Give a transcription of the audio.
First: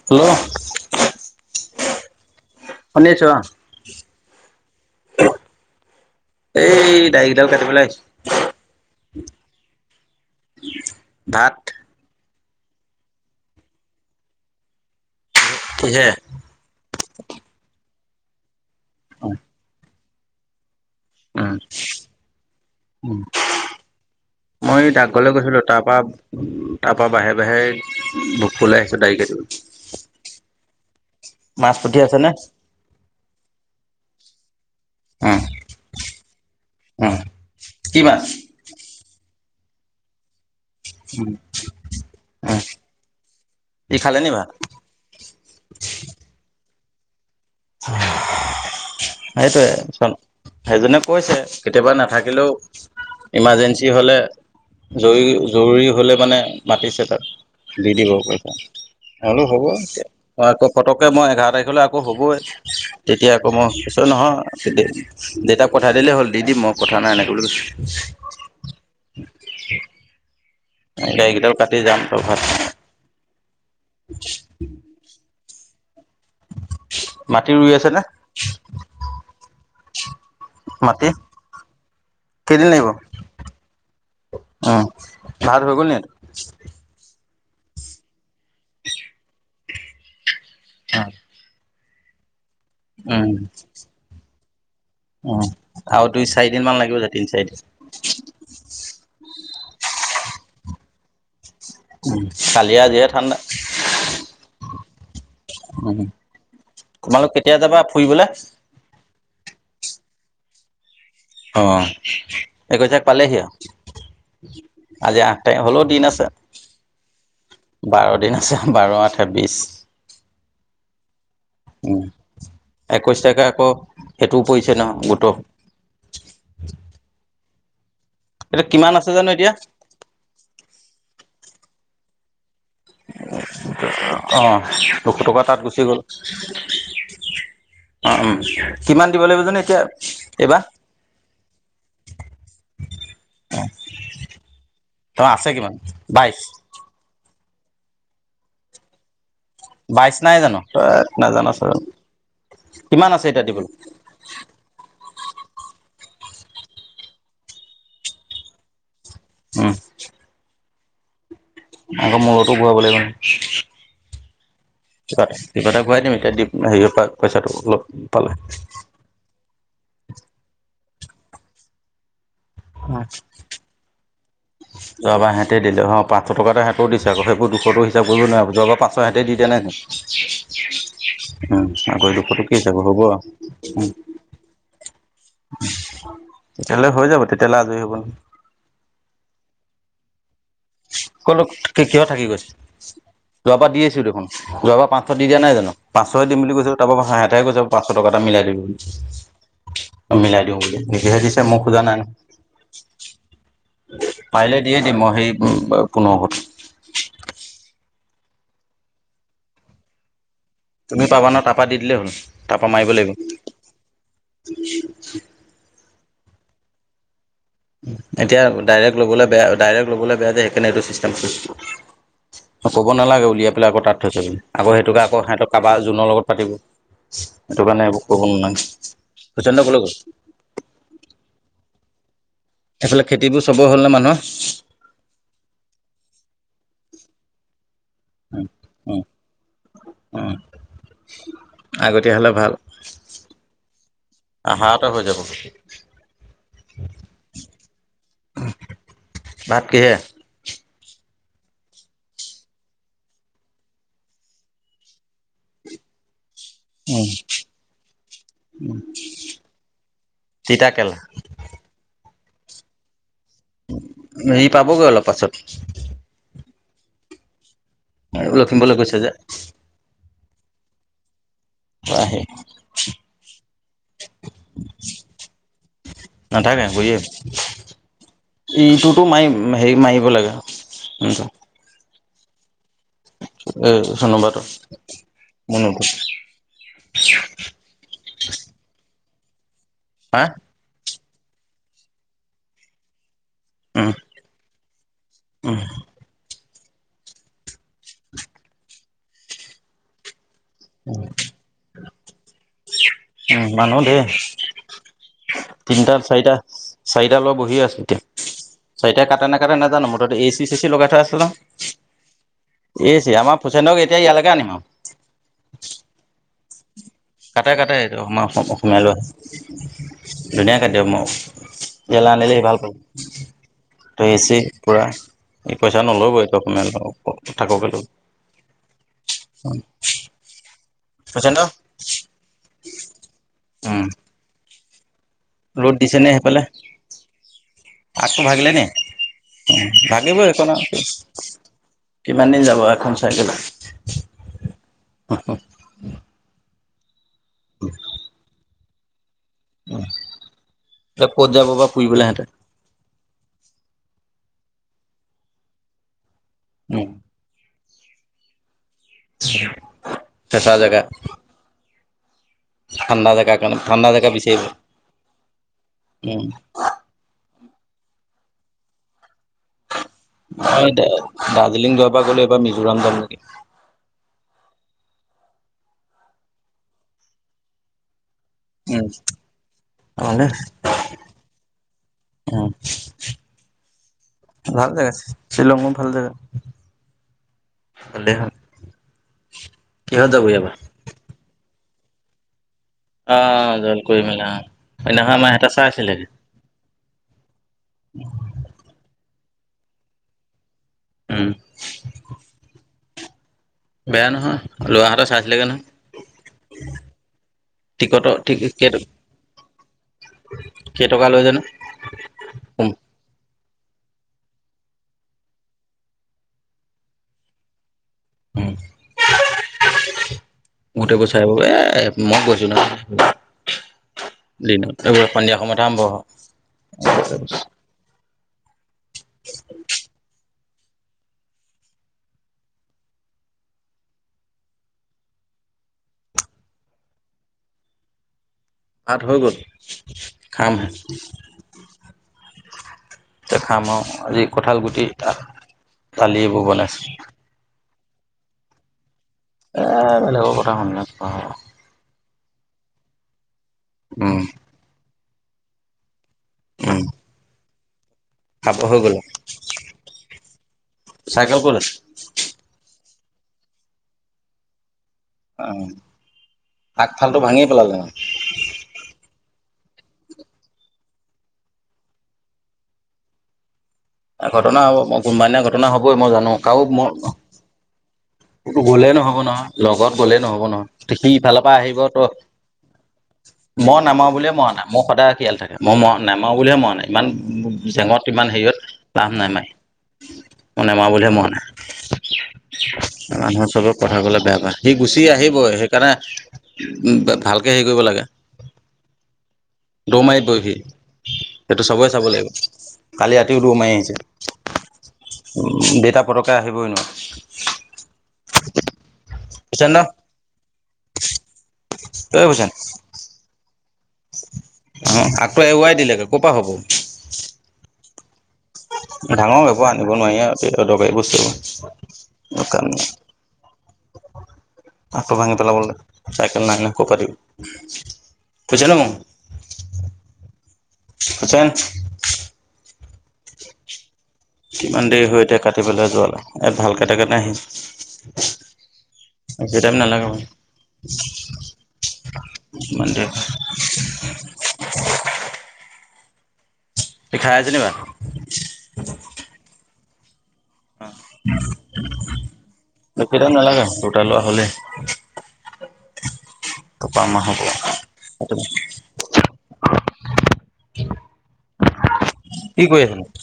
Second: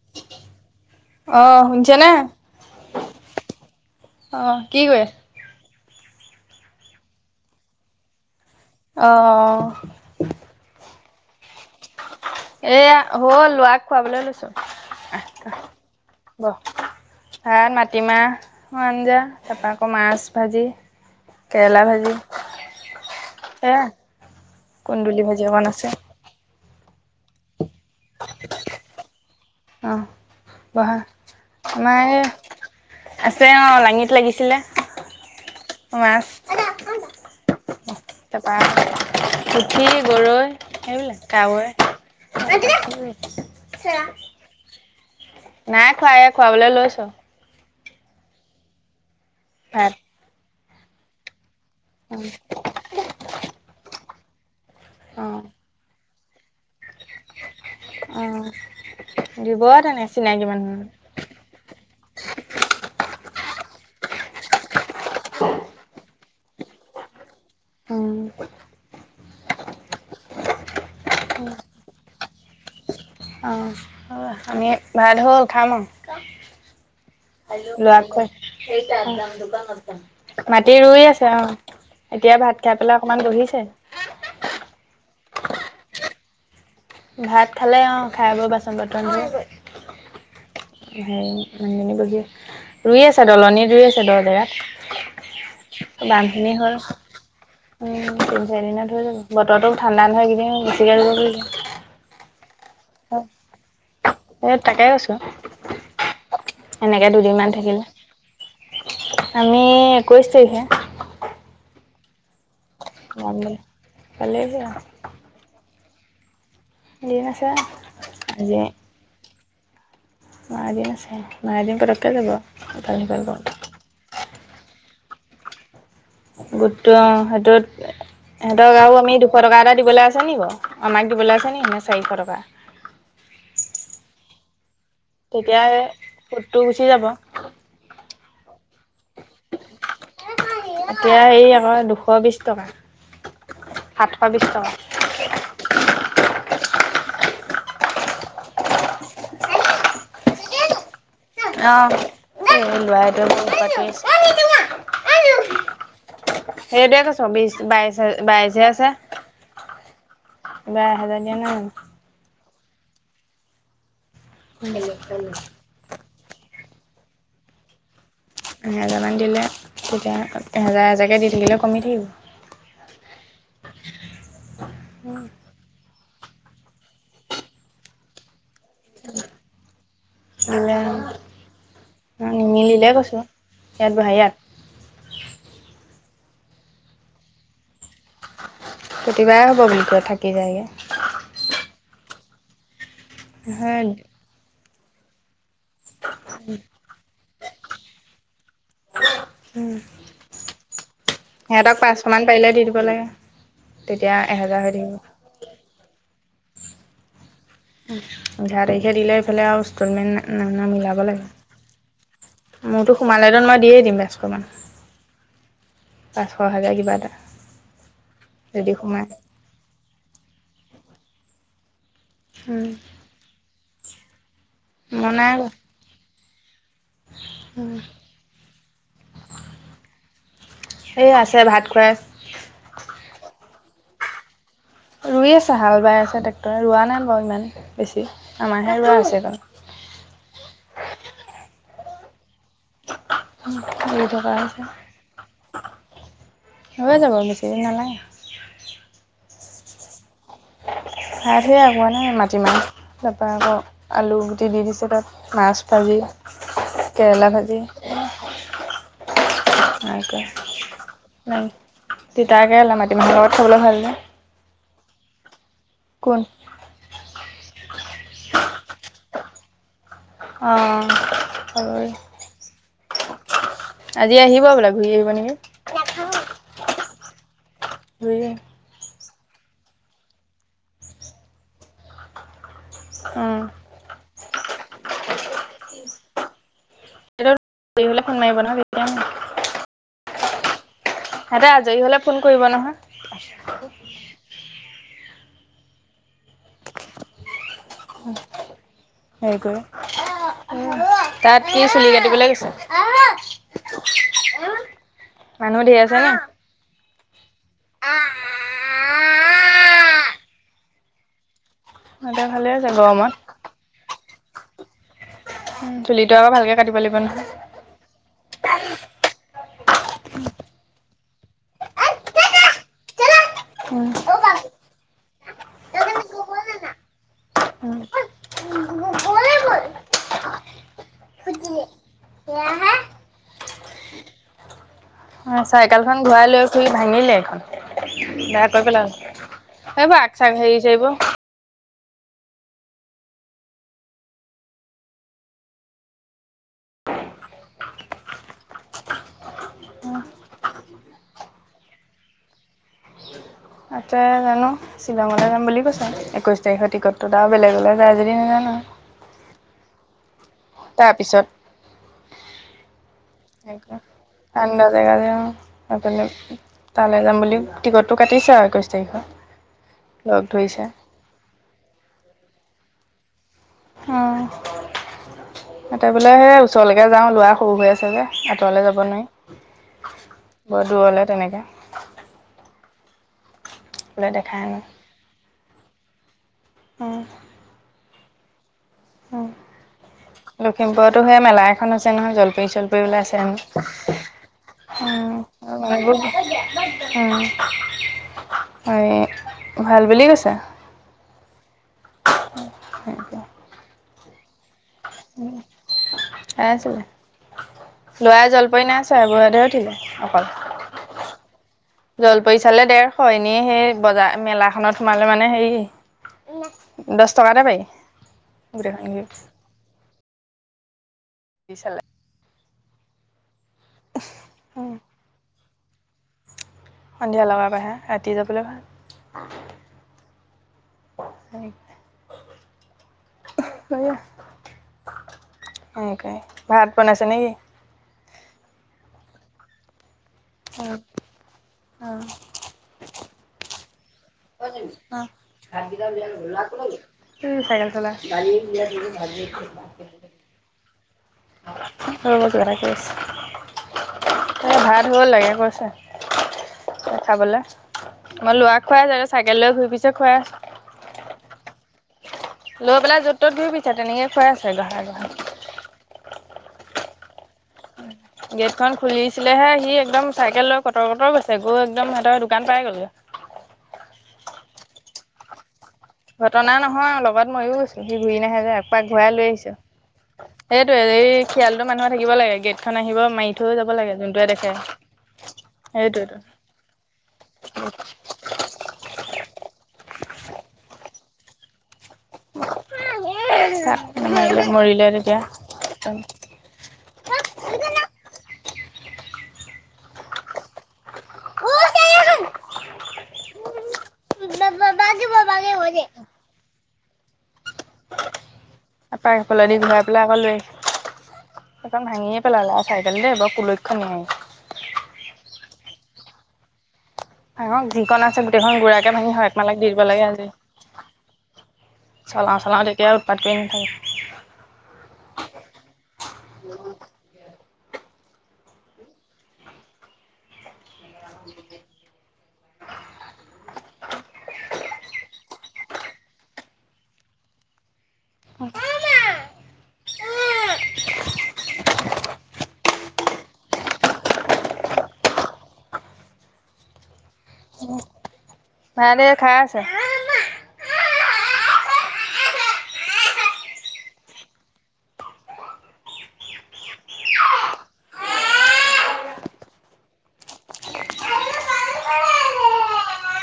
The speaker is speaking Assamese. হেল্ল'? অহ, শুনিছানে? শুনিছো অহ। অহ, কি কৰি এই দাৰিগিদাল কটিবলে আহিছোঁ। অ'। ভাত? এয়া হ'ল, ল'ৰাক খুৱাবলৈ লৈছো। কিহে? ভাত মাটিমাহ' আঞ্জা উম তাৰপা আকৌ মাছ ভাজি। কেৰেলা ভাজি, উম সেয়া। মই কুন্দুলি ডাকঘৰলৈ ভাজি গৈছিলো, অকণ তাৰ আছে পৰা তাৰ পৰা বাহিৰে বাহিৰে ভোগপুৰলে আহিছো দাঢ়ি কাটিবলে। অহ, বহা। মাছ পুঠি আমাৰ আছে নে এহ, আছে অহ, লাঙিত লাগিছিলে। উম মাছ। উম, কি মাছ? তাৰপৰা, পুঠি, গৰৈ। সেইবিলাক, উম কাৱৈ উম [unintelligible] নাই খোৱা, এয়া খুৱাবলৈ লৈছো। সেইটোয়ে, ভাত সেইজনে কৈছে কেতিয়াবা অ নাথাকিলেও ইমাৰ্জেঞ্চি হ'লে অ জৰুৰী জৰুৰী হ'লে মানে মাতিছে তাত দি দিব অ পইচা, মই বোলো দিব হ'ব এতিয়া তেনে চিনাকি মই আকৌ মানুহ পটক মই এঘাৰ তাৰিখলৈ আকৌ হ'বয়ে, তেতিয়া আকৌ মই কৈছোঁ নহয় তেতিয়া দেউতাক পঠাই দিলেই হ'ল দি দিম মই কথা নাই এনেকে বুলি কৈছোঁ। উম, দাঢ়ি কেইদাল কাটি যাম তোৰ ঘৰত। অ', আমি গা ধুই উশাহ লম। মাটি ৰুই আছে নে ল'ৰাক খুৱাই সেইতাত যাম দোকানত যাম। মাটি ৰুই আছে অ, এতিয়া ভাত খাই পেলাই অকনমান বহিছে। অ', ভাত হৈ গ'ল নেকি? ভাত খালে অ, খাই বৈ বাচন বৰ্তন ধুই, হেৰি [unintelligible] ৰুই আছে উম দলনিত ৰুই আছে দহ উম আৰু জেগাত দুই বামখিনি চাৰিদিন হ'ল। মান লাগিব যে তিনি চাৰিদিন উম, তিনি চাৰি দিনত হৈ যাব বতৰতো ঠাণ্ডা নহয় এইকেইদিন বেছিকে ৰুব পাৰিব। উম, কালিয়ে আজিহে ঠাণ্ডা এ তাকে কৈছো, উম, এনেকে তোমালোক দুদিনমান কেতিয়া যাবা থাকিলে। ফুৰিবলে? আমি একৈশ তাৰিখে। অ, একৈশ তাৰিখ যাম পালেহি বুলি। আৰু। পালেহি আৰু আজি আঠ তাৰিখ হলেও দিন আছে, দিন আছে আৰু। বাৰ দিন আছে বাৰ আঠে বিশ। বাৰ দিন আছে, বাৰ দিন উম পতককে যাব ইফাল সিফাল কৰোঁতে। সেইটো পৰিছে নহয় গোটক গোটটো অ, সেইটোত এইটো সিহঁতক কিমান আৰু আছে আমি জানো দুশ এতিয়া টকা এটা দিবলৈ আছে নেকি বাৰু? আমাক দিবলৈ আছে নি চাৰিশ টকা? অ', দুশ টকা তাত তেতিয়া গুচি গ'ল সুতটো গুচি যাব অ', উম, কিমান দিব লাগিব জানো এইবাৰ এতিয়া হেৰি আকৌ দুশ বিশ টকা। সাতশ বিশ টকা। তোমাৰ আছে কিমান বাইশ? বাইছ নাই জানো? [inaudible] অ', এই কিমান ল'ৰাটো আছে এতিয়া উৎপাত দিবলৈ কৰি আছে। সেইটোৱে কৈছো বিশ বাইশ বাইশ হে আছে। উম, [unintelligible] আকৌ মোৰ লগতো ঘূৰাব লাগিব নহয় কিবা জানো কিবা এটা ঘূৰাই দিম এতিয়া দিম হেৰিঅ পৰা পইচাটো পালে এহেজাৰমান দিলে তেতিয়া এহেজাৰ হজাৰকৈ দি দাকিলে কমি থাকিব। হয়। যোৱাবাৰ সিহঁতি দিলে, পাঁচশ টকাটা সিহঁতেও দিছে আকৌ সেইবোৰ দুশটো হিচাপ কৰিব নোৱাৰে যোৱাবাৰ পাছত হেঁতে দি দিয়া নাই দিলে উম, আগৰ দুখটো কি হিচাপত নিমিলিলে হব কৈছোঁ উম, ইয়াত বহা ইয়াত তেতিয়ালে হৈ যাব তেতিয়ালে আজৰি হ'ব নহই প্ৰতিবাৰে হ'ব বুলি কয় থাকি যায়গে। কলো কিহৰ থাকি গৈছে, যোৱা বাৰ দি আহিছোঁ দেখোন। যোৱাবাৰ পাঁচশ দি দিয়া নাই জানো? পাঁচশয হে দিম বুলি কৈছো তাৰপ পৰা সিহঁতেহে কৈছ পাঁচশ টকা এটা মিলাই দিবি বুলি। মিলাই দিওঁ বুলি, নিজেহে দিছে মই সিহঁতক খোজা নাই পাঁচশমান পাৰিলে দি দিব নহয়। লাগে তেতিয়া পাৰিল এহেজাৰ হৈ দিয়ে থাকিব দিম, মই সেই পোন্ধৰশটো। এঘাৰ তাৰিখে দিলে এইফালে আৰু ইনষ্টল মেণ্ট ন না মিলাব তুমি লাগে, পাবা ন তাৰপা দি দিলেই হ'ল তাৰপা মাৰিব মোৰতো লাগিব। সোমালেতেওঁ মই দিয়েই দিম পাঁচশ মান। পাঁচশ হাজাৰ কিবা এটা। এতিয়া যদি ডাইৰেক্ট সোমাই লবলৈ বেয়া, ডাইৰেক্ট ল'বলৈ বেয়া যে সেইকাৰণে এইটো চিষ্টেম [unintelligible] ক'ব নালাগে উলিয়াই পেলাই আকৌ তাত থৈছ বুলি, আকৌ সেইটোকে মই আকৌ নাই সিহঁতৰ কাৰবাৰ জোনৰ লগত পাতিব। সেইটো কাৰণে এইবোৰ কৰিব নালাগে, [unintelligible] কলৈ গ'ল? এ আছে ভাত খুৱাই এইফালে খেতিবোৰ চবৰে হ'ল নে মানুৰ? ৰুই আছে হাল বাই আছে ট্ৰেক্টৰে, ৰোৱা নাই বাৰু ইমান বেছি আমাৰহে ৰোৱা আছে বাৰু। উম, আগতীয়া হ'লে ভাল। [unintelligible] কৰি থকা হৈছে। আহাৰতে হৈ যাব। হৈ যাব বেছিদিন নালাগে। ভাত কিহে? ভাত সেইয়া কোৱা নাই মাটিমাহ। তাৰপৰা আকৌ আলুগুটি দি দিছোঁ তাত মাছ ভাজি। উম। কেৰেলা ভাজি এনেকে। তিতা কেৰেলা, তিতাকেৰেলা মাটিমাহৰ লগত খাবলৈ ভাল যে। ই পাবগৈ অলপ পাছত। কোন? লখিমপুৰলৈ গৈছে যে। আহঁ। [unintelligible] আজি আহিব বোলা ঘূৰি আহিব নেকি? নাথাকে ঘূৰি আহিব। [unintelligible] ইটোতো মাৰি হেৰি মাৰিব লাগে [unintelligible] অ'। এই চুনু বা টোত মুনুৰ টোত। [unintelligible] দেৰি হলে ফোন মাৰিব নহয় [unintelligible] হা? সিহঁতে আজৰি হ'লে ফোন কৰিব নহয়। উম, উম। হেৰী কৰি [unintelligible] তাত কি চুলি কাটিবলৈ গৈছে? উম, মানুহ ধেৰ মানুহ ধেৰ আছে তিনটা নি? চাৰিটা। চাৰিটা ল'ৰা বহি আছে এতিয়া, চাৰিটাই কাটে নাকাটে নাজানো মুঠতে এ চি চে চি লগাই থোৱা আছে সিহঁতৰ ভালে আছে ন' এ চি আমাৰ ফুছেনক এতিয়া ইয়ালৈকে আনিম আৰু। উম, চুলিটো আকৌ ভালকে কাটিব লাগিব ন'। কাটে কাটে এইটো আমৰ অসম অসমীয়া ল'ৰাই। ধুনীয়া কাটি দিব মোক ইয়ালে আনিলে সি ভাল পাব। উম। গোটে এ উম। চি পুৰা ই পইচা নলবই অসমীয়া [unintelligible] [unintelligible] উম। অ', ৰ'দ দিছে চাইকেলখন নে ঘূৰাই সেইফালে লৈ ফুৰি ভাঙিলে এইখন বেয়া কৰি পেলালে। [unintelligible] এইবোৰ আগ লাগিবই চাগ এইখনো। হেৰি চেৰিবোৰ কিমান দিন যাব, এখন চাইকেলত? [unintelligible] [unintelligible] ক'ত যাব বা ফুৰিবলে সিহঁতে? ক'ত যায় জানোঁ! শ্বিলঙতে যাম বুলি কৈছে, একৈছ তাৰিখৰ উম টিকটটোত। তাৰপৰা, বেলেগলে যায় যদি নাজানোঁ। [unintelligible] তাৰপিছত ঠাণ্ডা জেগা কাৰণে ঠাণ্ডা জেগা বিচাৰিব ঠাণ্ডা জেগা যে, উম! অকলে। উম তালৈ যাম বুলি টিকটটো কাটিছে আৰু একৈছ তাৰিখে। অ'! দাৰ্জিলিং যোৱাবাৰ গ'লো। এইবাৰ মিজোৰাম যাম নেকি! অ'! বোলে হে, ওচৰলৈকে যাওঁ। ল'ৰা সৰু হৈ আছে, যে। আঁতৰলে যাব উম নোৱাৰি, ভালে বৰ দূৰলৈ তেনেকে। উম, বোলে দেখাই নাই ভাল জেগা, শ্বিলং ও ভাল জেগা! উম! হ'লে হ'ল। উম, লখিমপুৰতো হে মেলা এখন আছে নহয়, জলপৰি-চলপৰি অ জল কৰি মেলা অ [unintelligible] উম, সেইদিনাখন আমাৰ এটা চাই আছিলেগে হয়! ভাল বুলি কৈছে! উম! [unintelligible] খাই বেয়া নহয়, ল'ৰা এটা চাইছিলেগে নহয়। [inaudible] আছিলে টিকটৰ ল'ৰাই কেই জলপৰি নাই ছোৱা। বুঢ়াটোৱে উঠিলে অকল। কেই টকা লৈ জানোঁ? জল পৰি চালে, ডেৰশ। এনেই সেই, বজাৰ, মেলাখনত সোমালে মানে, হেৰি দহ টকাতে পাৰি, গোটেই খিনি [unintelligible] চালে [unintelligible] সন্ধিয়া সময়ত আৰম্ভ। সন্ধিয়া লগাব আহে। ৰাতি যাবলৈ ভাল। [unintelligible] [unintelligible] সনেকে, [inaudible] ভাত বনাইছে নেকি? ভাত হৈ গ'ল, খামহে। এতিয়া খাম আও। আজি কঁঠাল গুটি দালি এইবোৰ বনাইছে [unintelligible] এ, বেলেগৰ কথা [unintelligible] ৰ'ব, কিবা এটা কৈ আছে। উম! [unintelligible] লাগে কৈছে! উম খাবলে। মই ল'ৰা খাব হৈ খুৱাই আছোঁ। গ'ল সিহঁতে, চাইকেল লৈ ঘুৰি ফুৰিছে, খুৱাই আছোঁ। চাইকেল ক'ত আছে? লৈ পেলাই, য'ত-ত'ত ঘুৰি ফুৰিছে। তেনেকে, খুৱাই আছে, গহাই- গহাই। অ'! আগফালটো ভাঙি পেলালে? গেট খন খুলিছিলেহে, সি একদম চাইকেল লৈ, কটৰ-কটৰ গৈছে। গৈ একদম, সিহঁতৰ দোকান পাই গ'লগৈ। ঘটনা হ'ব, মই কোনোবা এদিনা ঘটনা হ'বই, মই জানোঁ! কাৰোঁ মই, মইয়ো গ'লে নহ'ব নহয়, লগত গ'লে নহ'ব নহয়। সেইটোৱে সি এই ইফালৰ পৰা খিয়ালটো আহিব। মানুহে তো থাকিব লাগে গেটখন আহিব মাৰি থৈ যাব মই লাগে নামাৰোঁ যোনটোৱে বুলিয়ে দেখে মৰা নাই, মোৰ সদায় শিয়াল থাকে। মই সেইটোৱেতো নামাৰোঁ বুলিয়ে মৰা নাই, ইমান জেঙত। ইমান হেৰিয়ত লাভ নাই, মাৰি। মই নেমাৰোঁ বুলিয়ে মৰা নাই। মানুহৰ চবে কথা তাক ক'লে, বেয়া নামাৰিলে পায়! সি মৰিলে গুচি তেতিয়া আহিবই। সেইকাৰণে, উম, ভালকে হেৰি কৰিব লাগে, দৌ মাৰিত বহি দিয়ে। সেইটো চবয়ে, চাব লাগিব। কালি ৰাতিও, দৌৰ মাৰি আহিছে। উম, দেউতা পতককে আহিবই এনেও। তাৰ পা সেইফালে দি হুছেইন দা ঘূৰাই পেলাই আকৌ লৈ আহিছোঁ এইকন ভাঙিয়ে এই হুছেইন পেলালে আৰু চাই [unintelligible] বৰ কুলয়ইখনীয়া ই। অ', আগটো এৰুৱাই দিলেগে ক'ৰ পৰা হ'ব। অ', যিকন আছে গোটেইখন গুডৰাকৈ ভাঙি হৰ এক ডাঙৰ মালাক এইবোৰ দি দিব আনিব লাগে নোৱাৰি আজি আৰু অদৰকাৰী বস্তুবোৰ চলাওঁ চলাওঁ তেতিয়া উৎপাত কৰি নাথাকে। আকৌ ভাঙি পেলাবলৈ চাইকেল নাই ন' কৰ পা দিব। [unintelligible] কিমান দেৰি হৈ এতিয়া কাটি পেলাই যোৱালে ইয়াত ভাল কাতে কাৰনে নাথাকে আহিছোঁ। বেছি টাইম নালাগে বাৰু [unintelligible] কি খাই আছে ন' ভাত? ভাত এইয়া খাই আছে। অ', বেছি টাইম নালাগে দুটা ল'ৰা হ'লে। তাৰপা আমাৰ হ'ব সেইটো কি কৰি আছে ন'?